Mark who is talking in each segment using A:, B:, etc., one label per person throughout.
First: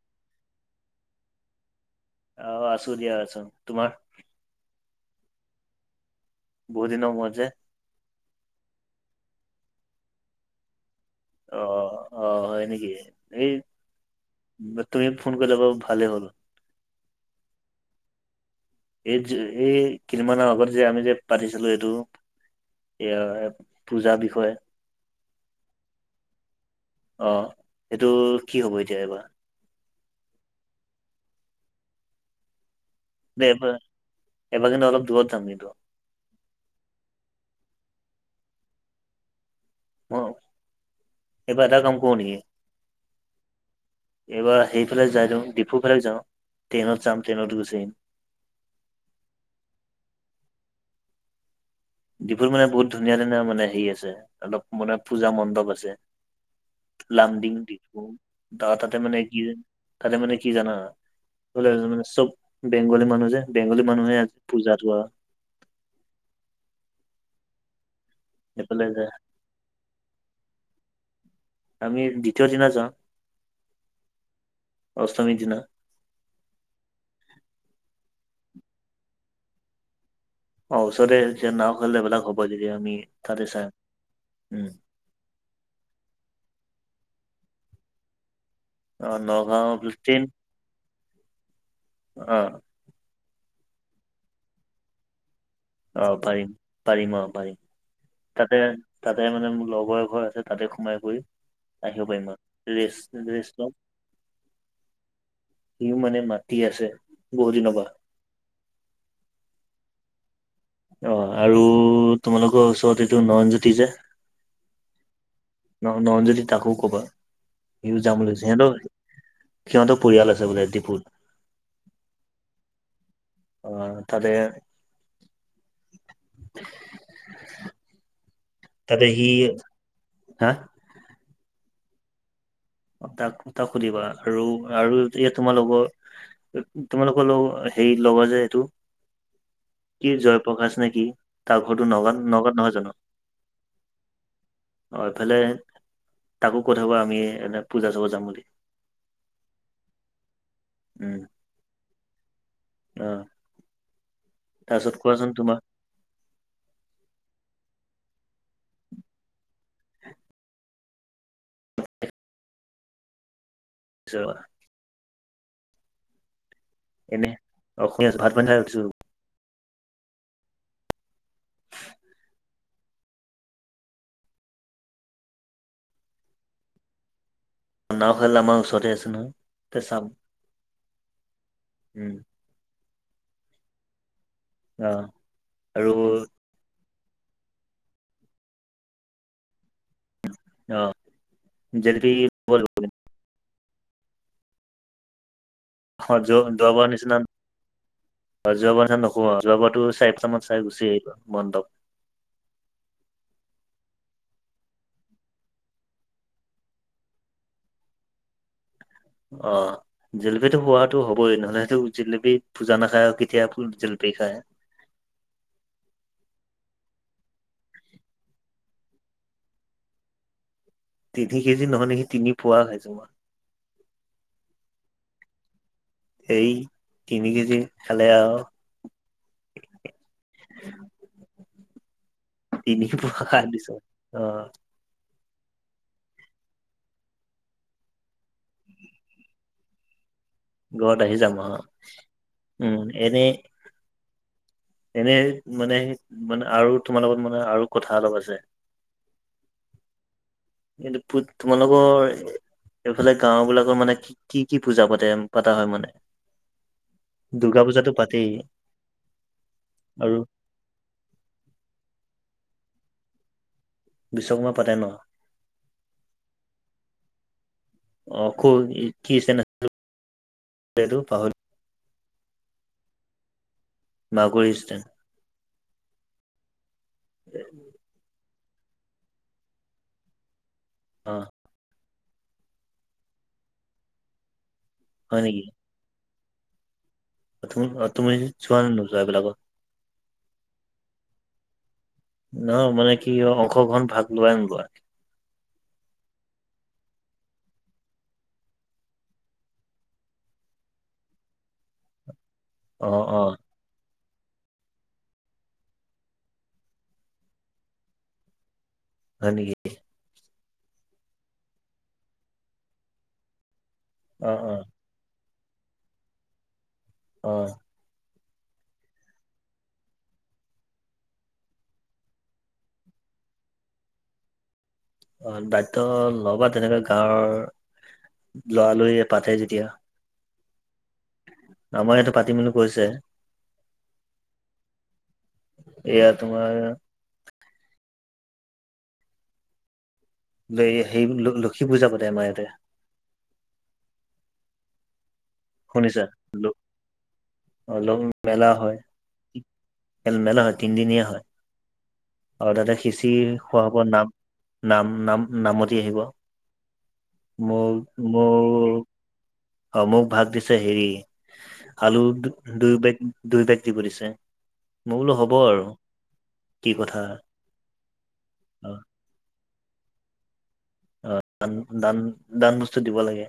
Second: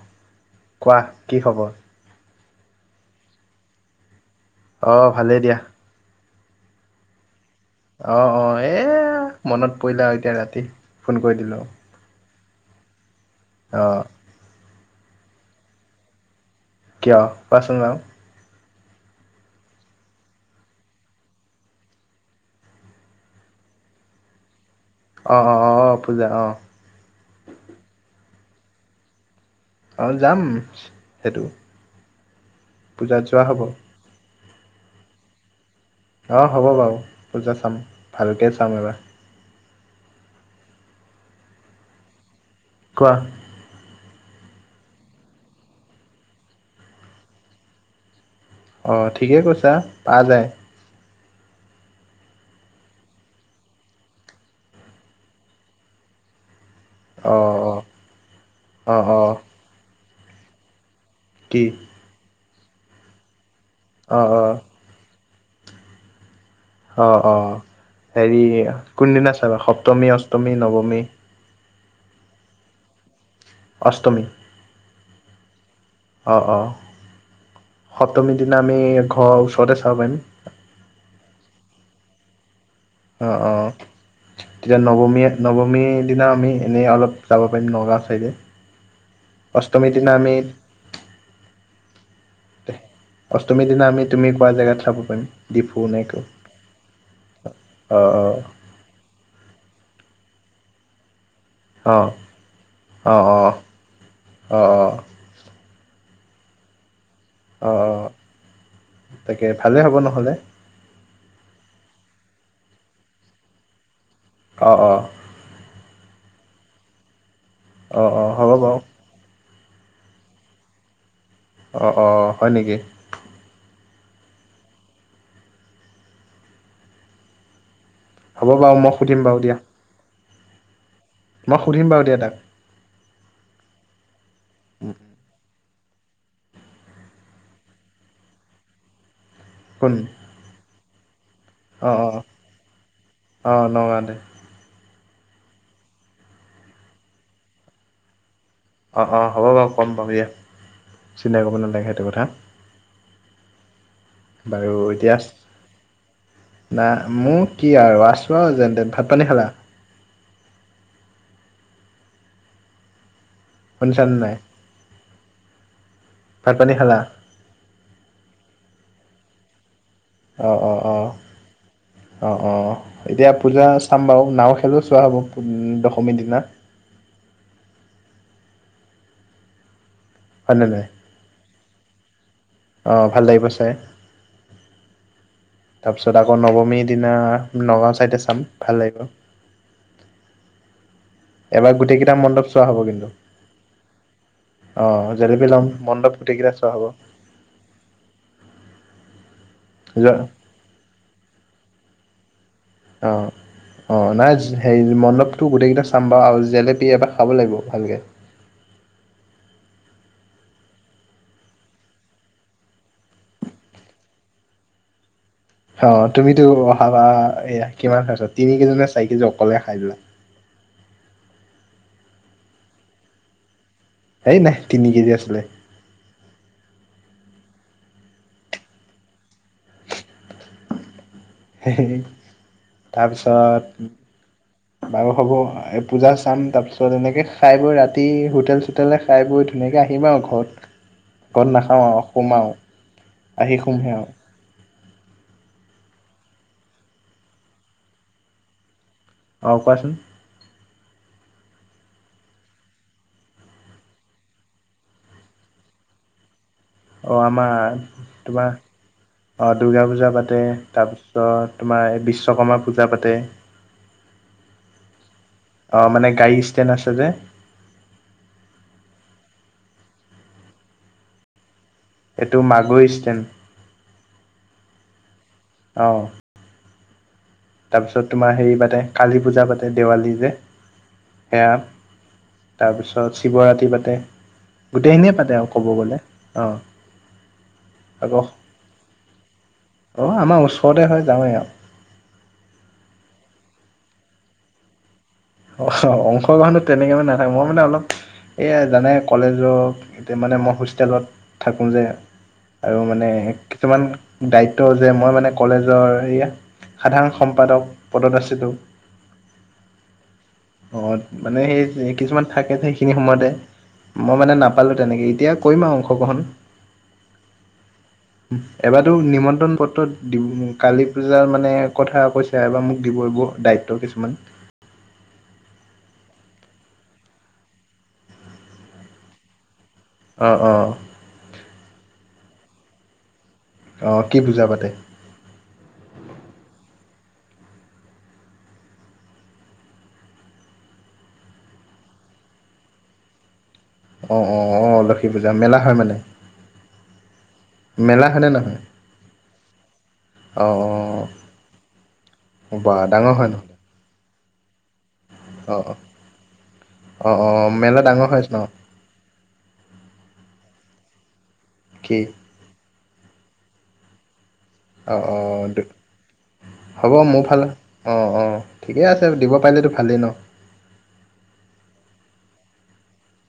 A: [inaudible] কোৱা, কি খবৰ?
B: আহ, আছোঁ দিয়া আছোঁ, তোমাৰ?
A: অঁ, ভালেই দিয়া।
B: বহু দিনৰ মোৰত যে?
A: অ', অ, এ, মনত পৰিলে আও এতিয়া ৰাতি, ফোন কৰি
B: অ
A: দিলো।
B: অ হয় নেকি? এ‌ই
A: অ।
B: তুমি ফোন কৰিলা বাও ভালে হ'ল।
A: কিয়? কোৱাচোন বাৰু।
B: এই যে, সেই কেইদিমানৰ আগত যে আমি যে পাতিছিলো, এইটো। এইয়া পূজাৰ বিষয়ে।
A: অ', অ', অ', অ', পূজা অ'।
B: অ' সেইটো কি হ'ব এতিয়া এইবাৰ?
A: অ' যাম সেইটো। পূজাত যোৱা হ'ব
B: [unintelligible] এইবাগে নহয় অলপ দূৰত যাম কিন্তু।
A: অ' হ'ব বাৰু পূজা চাম, ভালকৈ চাম এবাৰ।
B: অ' এইবাৰ এটা‌ কম কৰোঁ নেকি?
A: কোৱা।
B: এইবাৰ সেইফালে যাই দিওঁ, ডিফুৰ ফালে যাওঁ, ট্ৰেইনত যাম, ট্ৰেইনত গুচি আহিম।
A: অ' ঠিকেই কৈছা, পাৰা যায়।
B: ডিফুত মানে বহুত ধুনীয়া ধুনীয়া মানে হেৰি আছে, অলপ মানে পূজা মণ্ডপ আছে।
A: অ
B: লামডিং,
A: অ
B: ডিফু তাহাৰ
A: অ
B: তাতে মানে
A: অ
B: কি হয়, তাতে মানে কি জানা।
A: কি
B: [unintelligible] মানে চব বেংগলী মানুহ যে বেংগলী মানুহে
A: অ
B: আজি
A: অ
B: পূজা ধোৱা।
A: অ', অ', হেৰি
B: এইফালে যায়
A: কোনদিনা চাবা সপ্তমী, অষ্টমী, নৱমী?
B: আমি দ্বিতীয় দিনা যাওঁ।
A: অষ্টমী।
B: অষ্টমীৰ দিনা।
A: অ', অ', সপ্তমীৰ দিনা আমি ঘৰৰ ওচৰতে চাব পাৰিম।
B: অ' ওচৰতে যেতিয়া নাওঁ [unintelligible] এইবিলাক হ'ব যদি আমি
A: অ',
B: তাতে চাই
A: অ',
B: উম
A: তেতিয়া নৱমীয়ে নৱমীৰ দিনা আমি এনেই অলপ যাব পাৰিম নগাঁও চাইডে।
B: অ' নগাঁও
A: অষ্টমীৰ দিনা
B: ফিফটিন,
A: আমি
B: অ'।
A: অষ্টমীৰ দিনা আমি তুমি কোৱা জেগাত চাব পাৰিম। ডিফু নে ক
B: অ' পাৰিম, পাৰিম অ' পাৰিম,
A: অ',
B: তাতে তাতে মানে মোৰ লগৰ এঘৰ আছে তাতে সোমাই কৰি
A: অ', অ',
B: আহিব পাৰিম আৰু,
A: অ',
B: ৰেষ্ট,
A: অ',
B: ৰেষ্ট ল'ম।
A: অ', অ',
B: সিওঁ মানে মাতি আছে। বহুত দিনৰ
A: অ',
B: পৰা
A: অ', তাকে ভালেই হ'ব নহ'লে।
B: অ' আৰু তোমালোকৰ ওচৰত এইটো নয়ন জ্যোতি যে।
A: অ', অ'।
B: ন-নয়ন জ্যোতি তাকো ক'বা, সিওঁ
A: অ',
B: যাম বুলি
A: অ',
B: কৈছে,
A: হ'ব
B: সিহঁতৰ
A: বাৰু
B: সিহঁতৰ পৰিয়াল আছে বোলে ডিফুত।
A: অ', অ', হয় নেকি।
B: অ' তাতে।
A: হ'ব বাৰু মই
B: তাতে
A: সুধিম
B: সি,
A: বাৰু দিয়া
B: হা?
A: মই সুধিম বাৰু দিয়া তাক।
B: তাক তাক সুধিবা আৰু আৰু এতিয়া তোমাৰ লগৰ তোমালোকৰ লগ হেৰি লগৰ যে এইটো,
A: কোন
B: কি জয় প্ৰকাশ নে কি, তাৰ ঘৰটো
A: অ', অ',
B: নগাঁওত, নগাঁওত নহয় জানো?
A: অ', নগাঁৱতে
B: অ' এইফালে তাকো কৈ থবা আমি এনে পূজা চাব যাম বুলি।
A: অ', অ', হ'ব বাৰু ক'ম বাৰু দিয়া,
B: উম
A: চিন্তা কৰিব নালাগে সেইটো কথা।
B: অ'।
A: বাৰু
B: তাৰপিছত
A: এতিয়া
B: কোৱাচোন তোমাৰ
A: নাই মোৰ কি আৰু আছোঁ আৰু যেন তেন, ভাত পানী খালা?
B: [inaudible] [inaudible]
A: শুনিছানে নাই? ভাত পানী খালা?
B: [unintelligible] অ শুনি আছো, ভাত - পানী খাই উঠিছো।
A: অঁ অঁ অঁ, অঁ অঁ। এতিয়া পূজা চাম বাৰু, নাও খেলো চোৱা হ'ব উম দশমীৰ দিনা।
B: নাও খেল আমাৰ ওচৰতে আছে নহয় তাতে চাম।
A: ভালেনে?
B: উম।
A: অ ভাল লাগিব চাই
B: অ আৰু
A: তাৰপিছত আকৌ নৱমীত দিনা নগাঁও ছাইডে চাম, ভাল লাগিব।
B: অ।
A: এইবাৰ গোটেইকেইটা মণ্ডপ চোৱা হ'ব
B: জেলেপি
A: কিন্তু অঁ জেলেপী ল'ম। মণ্ডপ
B: অ যোৰ
A: গোটেইকেইটা চোৱা হ'ব
B: যোৱাবাৰ নিচিনা। অ যোৱাবাৰ এতিয়া নকবা, যোৱাবাৰতো চাৰি -
A: যোৱা
B: পাঁচটামানত চাই গুচি আহিলো মন্দপ।
A: অঁ। অঁ, নাইচ হেৰি মণ্ডপটো গোটেইকেইটা চাম বাৰু আৰু জেলেপি এবাৰ খাব লাগিব ভালকে।
B: অ। জেলেপীটো খোৱাটো হবই নহ'লেটো জেলেপী পূজা নাখায় আৰু কেতিয়া পু জেলেপি খায়।
A: অ, তুমিতো অহাবাৰ এয়া কিমান খাইছ তিনি কেজি নে চাৰি কেজি অকলে খাই যোৱা।
B: তিনি কেজি নহয় নেকি তিনি পুৱা খাইছো মই।
A: সেই নাই, তিনি কেজি আছিলে।
B: এই, তিনি কেজি খালে আৰু
A: [inaudible] হেহেহে
B: তিনি পোৱা খাই দিছো অ
A: তাৰপিছত বাৰু হ'ব এ পূজা চাম তাৰ পিছত এনেকে খাই বৈ ৰাতি হোটেল চু টেলে খাই বৈ ধুনীয়াকে আহিম আৰু ঘৰত,
B: আহি যাম আহ
A: ঘৰত নাখাওঁ আৰু সোমাওঁ,
B: উম
A: আহি নাহে আৰু।
B: এনেই মানে মানে আৰু তোমাৰ লগত মানে আৰু কথা অলপ আছে।
A: অ, কোৱাচোন?
B: এইটো ভূত তোমালোকৰ হে এইফালে গাওঁবিলাকৰ মানে কি কি কি পূজা পাতে, পতা হয় মানে?
A: অ আমাৰ
B: দুৰ্গা পূজাটো পাতেই।
A: তোমাৰ অ, দুৰ্গা পূজা
B: আৰু
A: পাতে তাৰপিছত তোমাৰ এ বিশ্বকৰ্মা পূজা পাতে।
B: বিশ্বকৰ্মা পাতে ন?
A: অ' মানে গাড়ী ষ্টেণ্ড আছে যে।
B: অ' ক'ৰ, কি কি ষ্টেণ্ডটো‌? এইটো পাহৰি
A: এইটো মাগু ষ্টেণ্ড।
B: মাগু ষ্টেণ্ড।
A: অ।
B: এহ
A: পিছত তোমাৰ হেৰি পাতে কালী পূজা পাতে দেৱালী যে।
B: অ।
A: এইয়া, তাৰপিছত শিৱৰাত্ৰি পাতে। গোটেইখিনিয়ে
B: হয়
A: পাতে আৰু ক'ব গ'লে। অ।
B: অ তুম অ তুমি
A: আকৌ
B: যোৱা নে নোযোৱা এইবিলাকত?
A: অ' আমাৰ ওচৰতে হয় যাওঁৱে আও।
B: নহয়, মানে কি হয় অংশগ্ৰহণ ভাগ লোৱা নোলোৱা?
A: আ অংশ গ্ৰহণতো তেনেকে মই নাথাকো, মই মানে অলপ এইয়া জানাই কলেজৰ মানে মই হোষ্টেলত থাকোঁ যে আৰু
B: অ
A: মানে
B: অ
A: কিছুমান দায়িত্ব যে, মই মানে কলেজৰ সেইয়া সাধাৰণ সম্পাদক পদত আছিলো
B: হয় নেকি?
A: অ, মানে সেই কিছুমান থাকে যে সেইখিনি সময়তে, মই
B: অ
A: মানে
B: অ
A: নাপালো তেনেকেই, এতিয়া কৰিম আও অংশ গ্ৰহণ।
B: অ।
A: এইবাৰটো নিমন্ত্ৰণ পত্ৰ দিম কালী পূজাৰ মানে কথা কৈছ ছে, এইবাৰ মোক দিব‌ই দায়িত্ব কিছুমান।
B: অ' দায়িত্ব লবা তেনেকে গাঁৱৰ ল'ৰা লৰিয়ে পাতে যেতিয়া।
A: অ, অ।
B: আমাৰ ইয়াতে পাতিম বুলি কৈছে।
A: অ' কি পূজা পাতে?
B: এইয়া তোমাৰ দেই, হেই‌ লক্ষ্মী পূজা পাতে আমাৰ ইয়াতে।
A: অ, অ, অ, লক্ষ্মীপূজা মেলা হয় মানে?
B: শুনিছা ল লং
A: হয়নে
B: মেলা
A: নহয়
B: হয়। খেল মেলা
A: অঁ
B: হয় তিনিদিনীয়া হয়। আৰু
A: অঁ
B: তাতে
A: বা ডাঙৰ হয়
B: খিচিৰি
A: নহ'লে
B: খোৱা হ'ব, নাম নাম নাম
A: অঁ অঁ
B: নামতি আহিব।
A: অঁ অঁ
B: মোক
A: মেলা ডাঙৰ হয় ন
B: মোক অ মোক ভাগ দিছে হেৰি
A: কি
B: আলু দু দুই বেগ দুই বেগ দিব দিছে। মই
A: অঁ
B: বোলো হ'ব
A: অঁ
B: আৰু কি
A: হ'ব
B: কথা।
A: মোৰ ফালে অঁ অঁ,
B: অ
A: ঠিকেই আছে দিব পাৰিলেতো ভালেই ন।
B: অ দান দান দানবস্তু দিব লাগে।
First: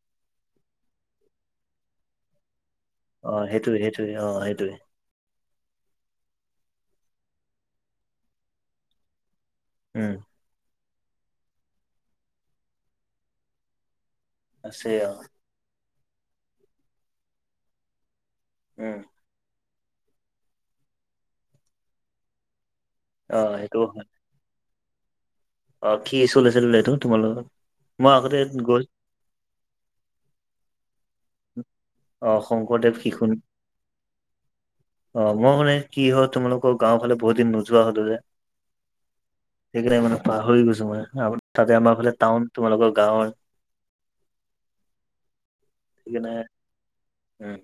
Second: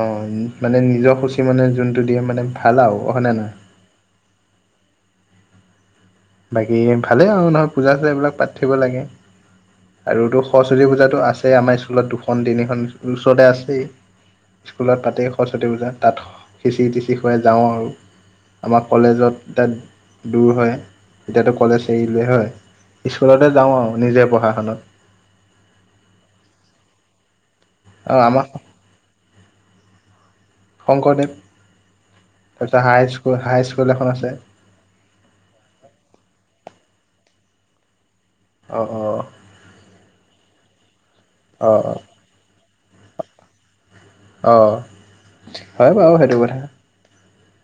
A: অঁ, মানে নিজৰ খুচী মানে যোনটো দিয় মানে ভাল আও
B: অ সেইটোৱে সেইটোৱে অ সেইটোৱে
A: বাকী ভালেই আৰু নহয় পূজা চূজা এইবিলাক পাতি থাকব লাগে।
B: উম
A: আৰুতো সৰস্বতী পূজাতো আছেই আমাৰ স্কুলত দুখন তিনিখন ওচৰতে আছেই।
B: আছে
A: স্কুলত
B: অ
A: পাতেই সৰস্বতী পূজা তাত খিচিৰি টিছিৰি খুৱাই যাওঁ আৰু। আমাৰ
B: উম
A: কলেজত এতিয়া দূৰ হয় এতিয়াতো কলেজ এৰিলেই হয়।
B: অ
A: স্কুলতে যাওঁ
B: সেইটো
A: আৰু
B: হয়
A: নিজে পঢ়া খনত।
B: অ কি স্কুল আছিলে এইটো তোমালোকৰ, মই
A: আৰু
B: আগতে
A: আমাৰ
B: গৈ
A: শংকৰদেৱ,
B: অ
A: তাৰপিছত
B: শংকৰদেৱ শিশু
A: হাইস্কুল হাইস্কুল এখন আছে।
B: অ, মই মানে কি হ'ল তোমালোকৰ গাওঁ ফালে বহুত দিন নোযোৱা হলো যে।
A: অঁ অ।
B: সেইকাৰণে মানে পাহৰি গৈছো মই, আকৌ
A: অ
B: তাতে আমাৰ ফালে টাউন তোমালোকৰ গাঁৱৰ।
A: অঁ, হয় বাৰু
B: সেইকাৰণে
A: সেইটো কথা।
B: উম।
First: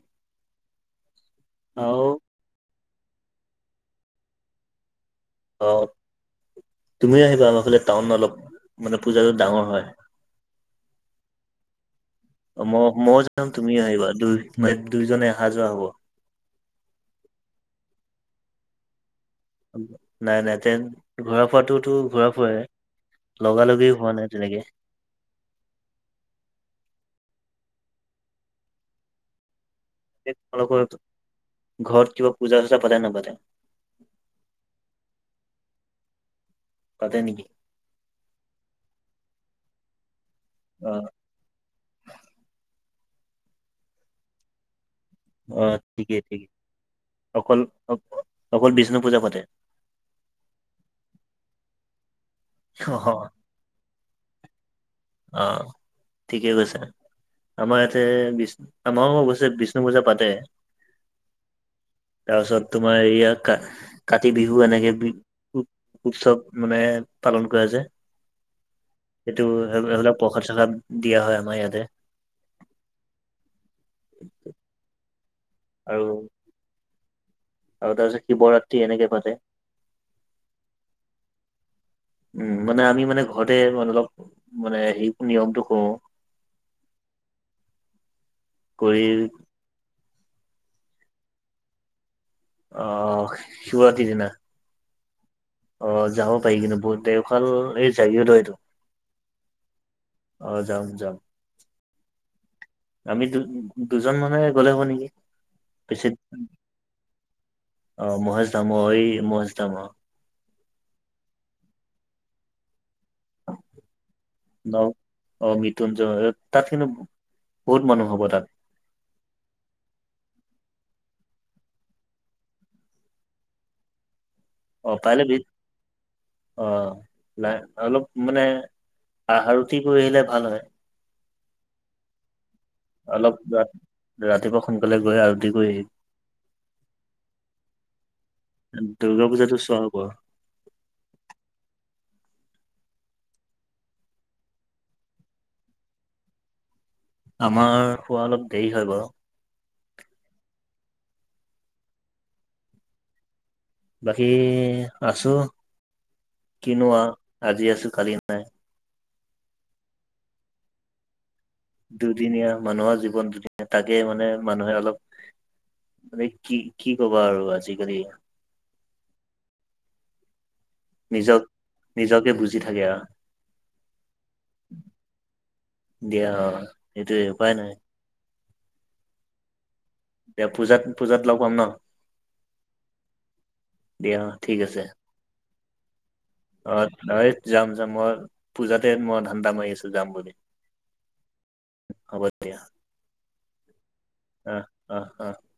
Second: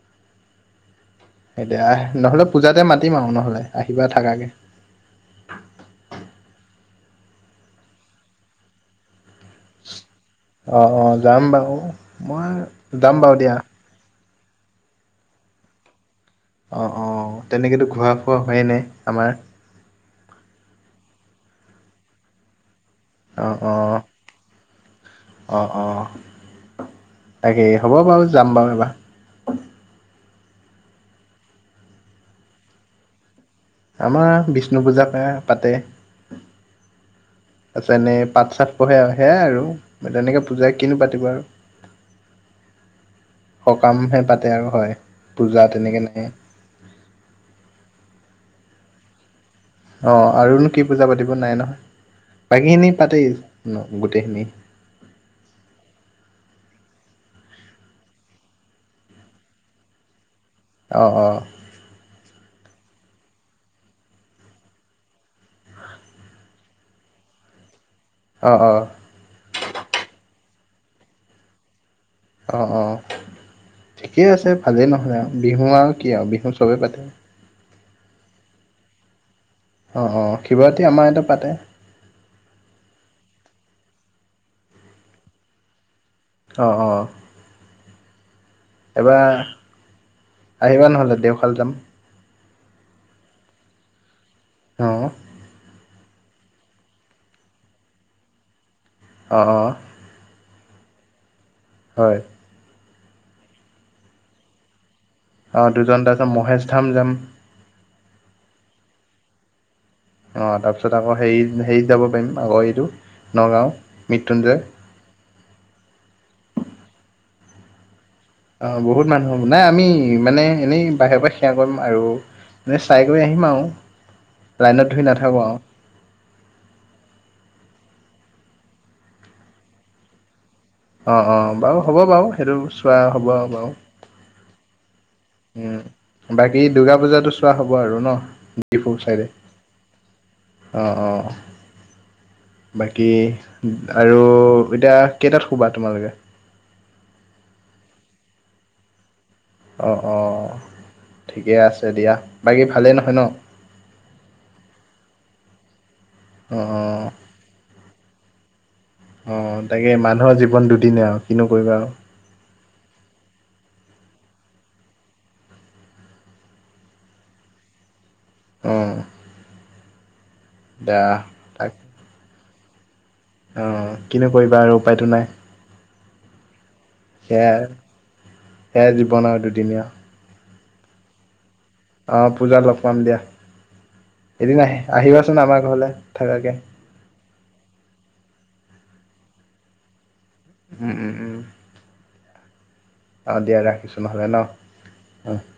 A: এতিয়া আহ
B: আৰু
A: নহলে পূজাতে মাতিম আও নহলে আহিবা থাকাকে।
B: অঁ, তুমি আহিবা আমাৰ ফালে টাউন অলপ মানে পূজাটো ডাঙৰ হয়।
A: অ অ, যাম বাৰু।
B: অ, মই মইও
A: বাৰু
B: যাম
A: দিয়া
B: তুমিও আহিবা দুই দুইজনে অহা যোৱা হব।
A: অ' অ', তেনেকৈতো ঘূৰা ফুৰা হোৱাই নাই আমাৰ।
B: নাই নাই, তেন, ঘূৰা ফুৰাটোতো ঘূৰা ফুৰাই
A: অ'
B: লগালগি
A: অ'।
B: হোৱা নাই তেনেকে
A: অ' অ', তাকে হ'ব বাৰু, যাম বাৰু এইবাৰ।
B: এই তোমালোকৰ ঘৰত কিবা পূজা-চূজা পাতে নাপাতে?
A: আমাৰ বিষ্ণু পূজা প্ৰায় পাতে।
B: পাতে নেকি?
A: তাৰপিছত এনেই পাঠ-চাঠ পঢ়ে আৰু, সেয়াই আৰু, বা তেনেকে পূজা
B: অ
A: কিনো পাতিব আৰু। সকামহে পাতে আৰু হয়,
B: অ
A: পূজা তেনেকে
B: ঠিকেই
A: নাই।
B: ঠিকেই অকল অ'-অকল বিষ্ণু পূজা পাতে?
A: অ', আৰুনো কি পূজা পাতিব, নাই নহয়, বাকীখিনি
B: অ
A: পাতেই গোটেইখিনি।
B: অ', ঠিকেই কৈছা। আমাৰ ইয়াতে বিষ্ণু-আমাৰো অৱশ্যে বিষ্ণু পূজা পাতে।
A: অ' অ'।
B: তাৰপিছত তোমাৰ এইয়া কা কাতি বিহু এনেকে বি-উ-উৎসৱ মানে পালন কৰা যায়।
A: অ' অ'।
B: সেইটো এইবিলাক-এইবিলাক পৰসাদ-চৰসাদ দিয়া হয় আমাৰ ইয়াতে।
A: অ' অ', ঠিকেই আছে, ভালেই নহ'লে আৰু, বিহু আৰু কি আৰু বিহু চবেই পাতে।
B: আৰু তাৰপিছত শিৱৰাত্ৰি এনেকে পাতে।
A: অ' অ', শিৱৰাত্ৰী আমাৰ ইয়াতো পাতে।
B: উম, মানে আমি মানে ঘৰতে মানে অলপ মানে হেৰিতো নিয়মটো কৰোঁ।
A: অ' অ'।
B: কৰি
A: এইবাৰ, আহিবা নহ'লে দেওশাল যাম।
B: অ', শিৱৰাতি দিনা?
A: অ'।
B: অ', যাব পাৰি কিন্তু বহুত, দেওশাল এই জাগীৰোডৰ সেইটো?
A: অ' অ'।
B: অ', যাম যাম।
A: হয়।
B: আমি দু-দুজন মানুহেই গ'লে হ'ব নেকি?
A: অ' দুজন,
B: বেছি
A: তাৰপিছত মহেশ ধাম যাম।
B: অ', মহেশ ধাম অ', মহেশ ধাম।
A: অ', তাৰপিছত আকৌ হেৰি-হেৰি যাব পাৰিম আকৌ, এইটো নগাঁও, মৃত্যুঞ্জয়।
B: অ', অ' মৃত্যুঞ্জয়, তাত কিন্তু, বহুত মানুহ হ'ব তাত।
A: অ', বহুত মানুহ হ'ব, নাই আমি মানে এনেই বাহিৰৰ পৰা সেৱা কৰিম আৰু। এনেই চাই কৰি আহিম আৰু। লাইনত
B: অ'
A: ধৰি
B: পাৰিলে বি
A: নাথাকোঁ আৰু
B: অ', অলপ মানে আৰতি কৰি আহিলে ভাল হয়।
A: অ' অ', বাৰু হ'ব বাৰু, সেইটো চোৱা হ'ব
B: অলপ
A: বাৰু
B: ৰাত-ৰাতিপুৱা সোনকালে গৈ আৰ
A: উম, বাকী দুৰ্গা পূজাটো চোৱা হ'ব আৰু ন
B: আহি
A: ডিফুৰ
B: দুৰ্গা
A: চাইডে?
B: পূজাটো চোৱা হ'ব
A: অ' অ'। বাকী আৰু এতিয়া কেইটাত শুবা তোমালোকে?
B: আমাৰ শুৱা অলপ দেৰি হয় বাৰু।
A: অঁ অঁ ঠিকে আছে দিয়া বাকী ভালেই নহয় ন।
B: বাকী আছো
A: অঁ
B: কিনোৱা
A: অঁ
B: আজি আছো কালি নাই।
A: অ তাকে মানুহৰ, জীৱন দুদিনে আৰু কিনো কৰিবা। আৰু
B: দুদিনীয়া মানুহৰ জীৱন দুদিনীয়া তাকে মানে মানুহে অলপ মানে কি কি কোৱা আৰু আজিকালি
A: অঁ
B: নিজক
A: তাক
B: নিজকে বুজি থাকে। আৰু
A: অ কিনো কৰিবা আৰু উপায়তটো নাই।
B: দিয়া অ সেইটোৱে উপায়
A: সেয়াই
B: নাই
A: সেয়াই জীৱন আৰু দুদিনীয়া।
B: এ পূজাত -পূজাত লগ পাম ন।
A: অঁ পূজা, লগ পাম দিয়া।
B: দিয়া ঠিক
A: এদিন আহি
B: আছে
A: আহিবাচোন আমাৰ ঘৰলৈ থাকাকে।
B: অ [unintelligible] যাম যাম মই পূজাতে মই ধানদা মাৰি আছো যাম। বুলি
A: উম উম উম
B: হ'ব দিয়া।
A: অ দিয়া ৰাখিছো নহলে ন।
B: অ' অ' অ'।
A: উম